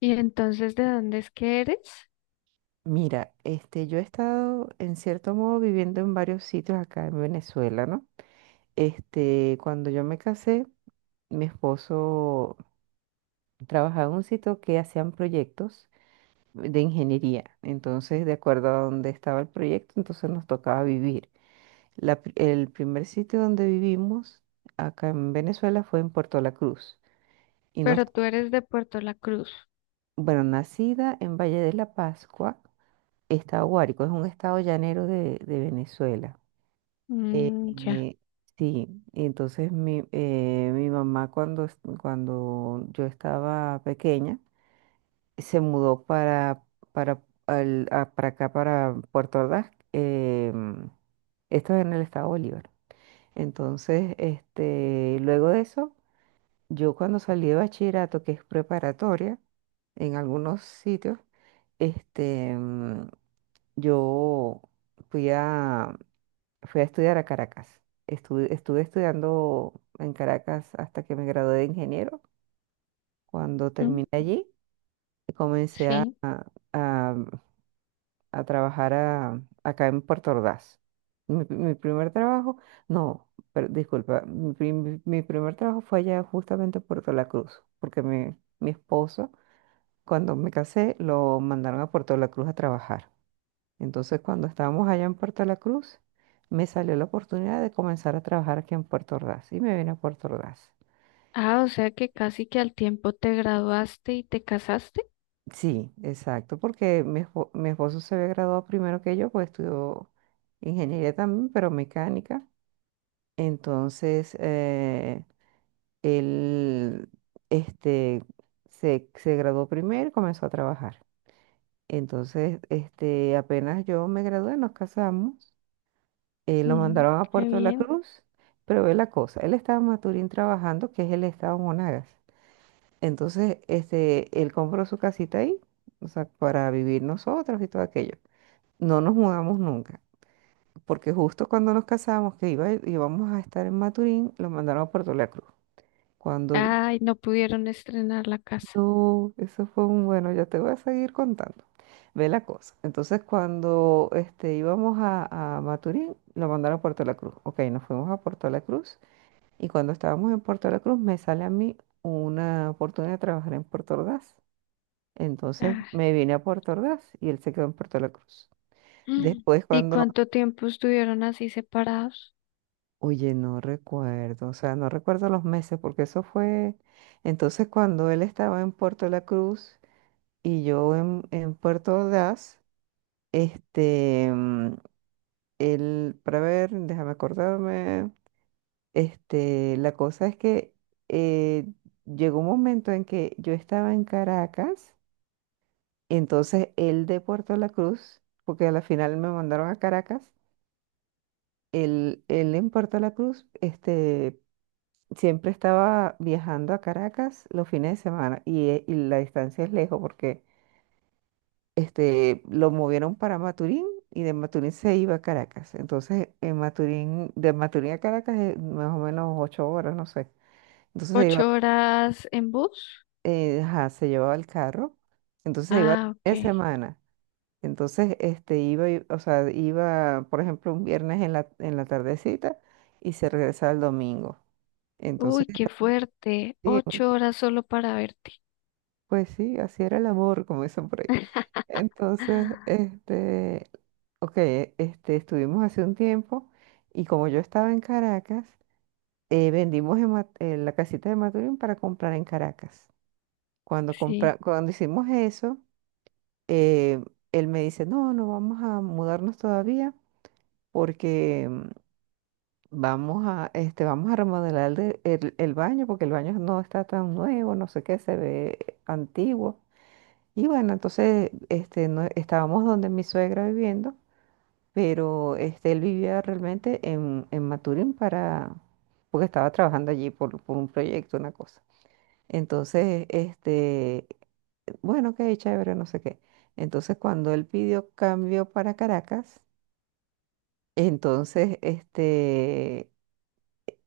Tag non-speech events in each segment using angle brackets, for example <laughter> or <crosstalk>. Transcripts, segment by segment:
Y entonces, ¿de dónde es que eres? Mira, yo he estado en cierto modo viviendo en varios sitios acá en Venezuela, ¿no? Cuando yo me casé, mi esposo trabajaba en un sitio que hacían proyectos de ingeniería. Entonces, de acuerdo a dónde estaba el proyecto, entonces nos tocaba vivir. El primer sitio donde vivimos acá en Venezuela fue en Puerto La Cruz. Y nos, Pero tú eres de Puerto La Cruz. bueno, nacida en Valle de la Pascua, estado Guárico, es un estado llanero de Venezuela. Eh, Mm, ya. eh, sí, y entonces mi mamá cuando yo estaba pequeña se mudó para acá, para Puerto Ordaz. Esto es en el estado Bolívar. Entonces, luego de eso, yo cuando salí de bachillerato, que es preparatoria, en algunos sitios, este, mm, yo fui a, Fui a estudiar a Caracas. Estuve estudiando en Caracas hasta que me gradué de ingeniero. Cuando Mm, terminé allí, comencé sí. a- a trabajar acá en Puerto Ordaz. Mi primer trabajo, no, pero, disculpa, mi primer trabajo fue allá justamente en Puerto La Cruz, porque mi esposo, cuando me casé, lo mandaron a Puerto La Cruz a trabajar. Entonces, cuando estábamos allá en Puerto La Cruz, me salió la oportunidad de comenzar a trabajar aquí en Puerto Ordaz y me vine a Puerto Ordaz. Ah, o sea que casi que al tiempo te graduaste y te casaste. Sí, exacto, porque mi esposo se había graduado primero que yo, pues estudió ingeniería también, pero mecánica. Entonces, él, este, se graduó primero y comenzó a trabajar. Entonces, apenas yo me gradué, nos casamos. Lo Mm, mandaron a qué Puerto de la bien. Cruz, pero ve la cosa, él estaba en Maturín trabajando, que es el estado Monagas. Entonces, él compró su casita ahí, o sea, para vivir nosotros y todo aquello. No nos mudamos nunca, porque justo cuando nos casamos, íbamos a estar en Maturín, lo mandaron a Puerto de la Cruz. Cuando yo, Ay, no pudieron estrenar la casa. no, eso fue un bueno, ya te voy a seguir contando. Ve la cosa. Entonces, cuando íbamos a Maturín, lo mandaron a Puerto de la Cruz. Ok, nos fuimos a Puerto de la Cruz. Y cuando estábamos en Puerto La Cruz, me sale a mí una oportunidad de trabajar en Puerto Ordaz. Entonces Ah. me vine a Puerto Ordaz y él se quedó en Puerto La Cruz. Mm. Después ¿Y cuando, cuánto tiempo estuvieron así separados? oye, no recuerdo, o sea, no recuerdo los meses porque eso fue, entonces cuando él estaba en Puerto La Cruz y yo en Puerto Ordaz, este, mm, él, para ver, déjame acordarme. La cosa es que eh, llegó un momento en que yo estaba en Caracas, entonces él de Puerto La Cruz, porque a la final me mandaron a Caracas, él en Puerto La Cruz, siempre estaba viajando a Caracas los fines de semana y la distancia es lejos porque lo movieron para Maturín y de Maturín se iba a Caracas. Entonces, en Maturín, de Maturín a Caracas es más o menos 8 horas, no sé. Entonces iba, ¿Ocho horas en bus? Ajá, se llevaba el carro, entonces se iba Ah, ok. de semana. Entonces, iba, o sea, iba, por ejemplo, un viernes en en la tardecita y se regresaba el domingo. Entonces, Uy, qué fuerte. sí, Ocho horas solo para verte. pues sí, así era el amor, como dicen por ahí. <laughs> Entonces, ok, estuvimos hace un tiempo y como yo estaba en Caracas, vendimos la casita de Maturín para comprar en Caracas. Cuando, compra- Sí. cuando hicimos eso, eh, él me dice, no, no vamos a mudarnos todavía porque vamos a, vamos a remodelar el baño porque el baño no está tan nuevo, no sé qué, se ve antiguo. Y bueno, entonces estábamos donde mi suegra viviendo, pero él vivía realmente en Maturín porque estaba trabajando allí por un proyecto, una cosa. Entonces, bueno, ok, chévere, no sé qué. Entonces, cuando él pidió cambio para Caracas, entonces, este,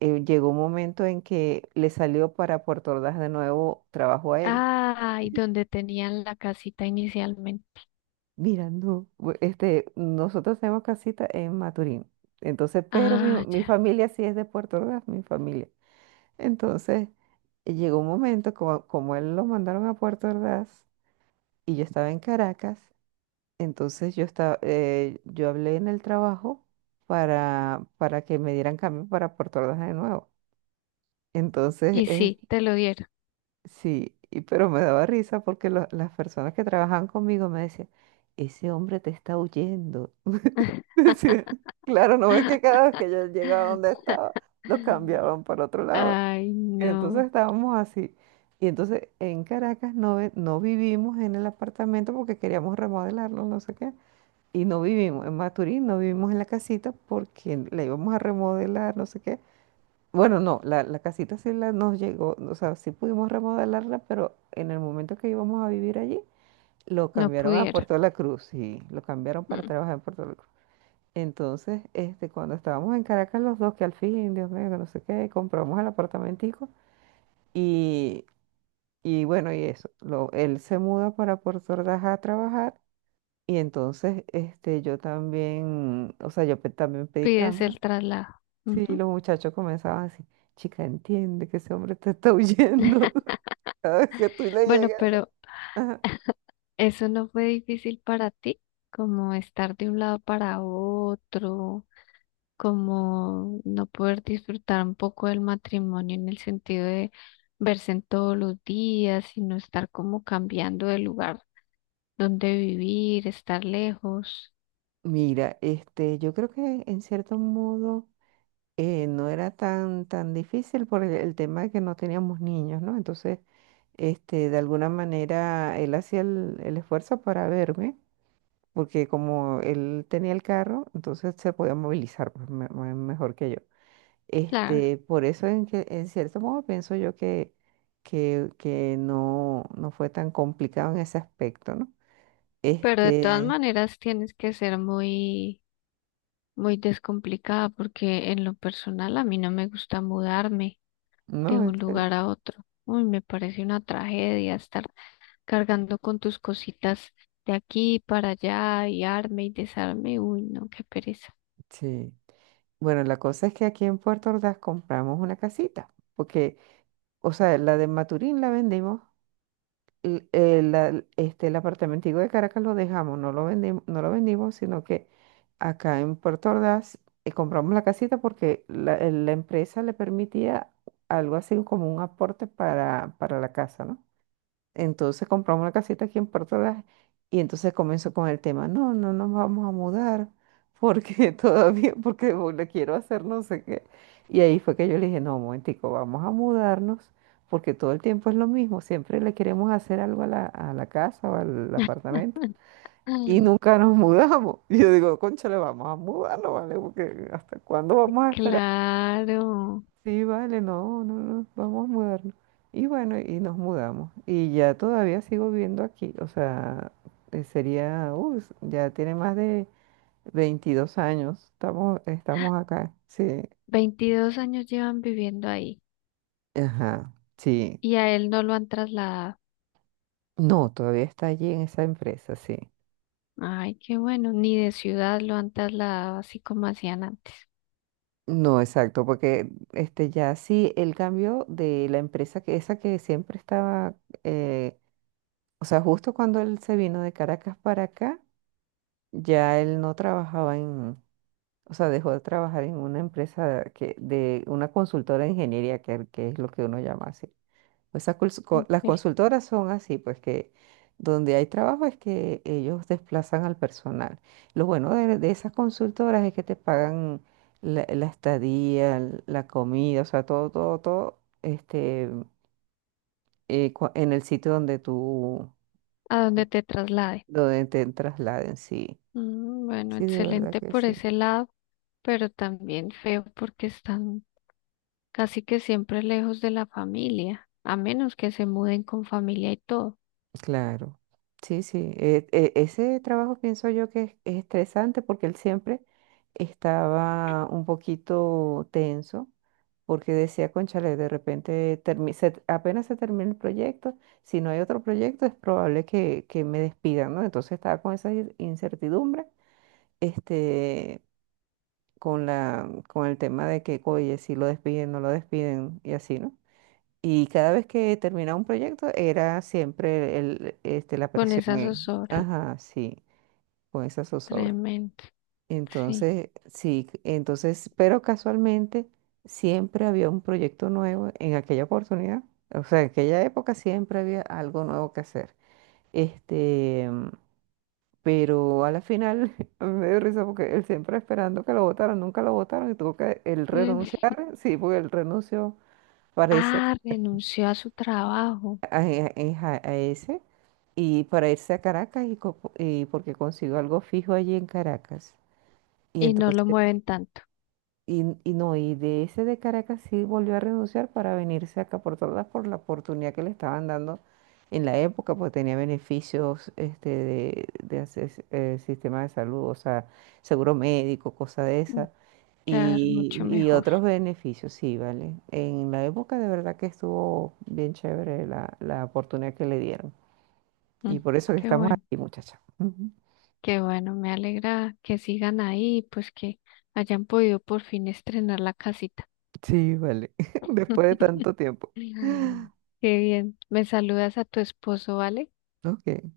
eh, llegó un momento en que le salió para Puerto Ordaz de nuevo trabajo a él. Ay, donde tenían la casita inicialmente. Mira, no, nosotros tenemos casita en Maturín. Entonces, pero Ah, mi ya. familia sí es de Puerto Ordaz, mi familia. Entonces, llegó un momento, como él lo mandaron a Puerto Ordaz y yo estaba en Caracas. Entonces yo hablé en el trabajo para que me dieran cambio para Puerto Ordaz de nuevo. Entonces, Y sí, te lo dieron. sí, pero me daba risa porque las personas que trabajaban conmigo me decían, ese hombre te está huyendo. <laughs> Decía, claro, no ves que cada vez que yo llegaba donde <laughs> estaba, lo cambiaban para otro lado. Ay, Entonces no, estábamos así. Y entonces en Caracas, no, no vivimos en el apartamento porque queríamos remodelarlo, no sé qué. Y no vivimos en Maturín, no vivimos en la casita porque la íbamos a remodelar, no sé qué. Bueno, no, la casita sí nos llegó, o sea, sí pudimos remodelarla, pero en el momento que íbamos a vivir allí, lo no cambiaron a pudieron. Puerto de la Cruz, y lo cambiaron para Mm. trabajar en Puerto de la Cruz. Entonces, cuando estábamos en Caracas los dos, que al fin, Dios mío, que no sé qué, compramos el apartamentico y, y bueno, él se muda para Puerto Ordaz a trabajar y entonces, yo también, o sea, también pedí Pides cambio. el traslado. Sí, Ujú. los muchachos comenzaban así, chica, entiende que ese hombre te está huyendo <laughs> cada vez que tú le Bueno, llegas, ¿no? pero Ajá. eso no fue difícil para ti, como estar de un lado para otro, como no poder disfrutar un poco del matrimonio en el sentido de verse en todos los días, sino estar como cambiando de lugar dónde vivir, estar lejos, Mira, yo creo que en cierto modo no era tan difícil por el tema de que no teníamos niños, ¿no? Entonces, de alguna manera él hacía el esfuerzo para verme, porque como él tenía el carro, entonces se podía movilizar pues, mejor que yo. claro, Por eso en cierto modo pienso yo que, que no, no fue tan complicado en ese aspecto, ¿no? pero de todas Este, maneras tienes que ser muy, muy descomplicada porque en lo personal a mí no me gusta mudarme de no, en un serio. lugar a otro. Uy, me parece una tragedia estar cargando con tus cositas de aquí para allá y arme y desarme. Uy, no, qué pereza. Sí. Bueno, la cosa es que aquí en Puerto Ordaz compramos una casita, porque, o sea, la de Maturín la vendimos. El apartamentico de Caracas lo dejamos, no lo vendimos, no lo vendimos, sino que acá en Puerto Ordaz compramos la casita porque la empresa le permitía algo así como un aporte para la casa, ¿no? Entonces compramos una casita aquí en Puerto Ordaz y entonces comenzó con el tema, no, no nos vamos a mudar porque <laughs> todavía, porque le quiero hacer no sé qué. Y ahí fue que yo le dije, no, un momentico, vamos a mudarnos porque todo el tiempo es lo mismo, siempre le queremos hacer algo a a la casa o al apartamento <laughs> y nunca nos mudamos. <laughs> Y yo digo, le vamos a mudarnos, ¿vale? Porque ¿hasta cuándo vamos a esperar? Claro, Sí, vale, no, no, no, vamos a mudarnos. Y bueno, y nos mudamos. Y ya todavía sigo viviendo aquí. O sea, ya tiene más de 22 años. Estamos acá. Sí, 22 años llevan viviendo ahí ajá, sí. y a él no lo han trasladado. No, todavía está allí en esa empresa, sí. Ay, qué bueno, ni de ciudad lo han trasladado así como hacían antes, No, exacto, porque este ya sí, el cambio de la empresa, que esa que siempre estaba, eh, o sea, justo cuando él se vino de Caracas para acá, ya él no trabajaba en. O sea, dejó de trabajar en una empresa que, de una consultora de ingeniería, que es lo que uno llama así. Pues esas las ¿eh? consultoras son así, pues que donde hay trabajo es que ellos desplazan al personal. Lo bueno de esas consultoras es que te pagan la estadía, la comida, o sea, todo, todo, todo, en el sitio donde tú, A donde te traslade. donde te trasladen, sí. Mm, bueno, Sí, de verdad excelente que por sí. ese lado, pero también feo porque están casi que siempre lejos de la familia, a menos que se muden con familia y todo, Claro, sí, sí. Ese trabajo pienso yo que es estresante porque él siempre estaba un poquito tenso porque decía, cónchale, de repente apenas se termine el proyecto, si no hay otro proyecto es probable que me despidan, ¿no? Entonces estaba con esa incertidumbre, este, con con el tema de que, oye, si lo despiden, no lo despiden y así, ¿no? Y cada vez que terminaba un proyecto era siempre la con presión esa zozobra. ajá, sí, con esa zozobra. Tremendo, sí. Entonces, sí, entonces, pero casualmente siempre había un proyecto nuevo en aquella oportunidad. O sea, en aquella época siempre había algo nuevo que hacer. Este, pero a la final, <laughs> a mí me dio risa porque él siempre esperando que lo votaran, nunca lo votaron y tuvo que él Mm. renunciar, sí, porque él renunció, parece, Ah, renunció a su trabajo a ese, y para irse a Caracas y, y porque consiguió algo fijo allí en Caracas. Y y no lo entonces, mueven tanto. No, y de ese de Caracas sí volvió a renunciar para venirse acá por la oportunidad que le estaban dando en la época, porque tenía beneficios, de hacer, sistema de salud, o sea, seguro médico, cosa de Mm. esa. Claro, mucho Y mejor. otros beneficios, sí, vale. En la época de verdad que estuvo bien chévere la oportunidad que le dieron. Y Mm. por eso que Qué estamos bueno. aquí, muchacha. Ujú. Qué bueno, me alegra que sigan ahí y pues que hayan podido por fin estrenar la casita. Sí, vale. <laughs> Después de <laughs> tanto tiempo. Qué bien. Me saludas a tu esposo, ¿vale? Ok.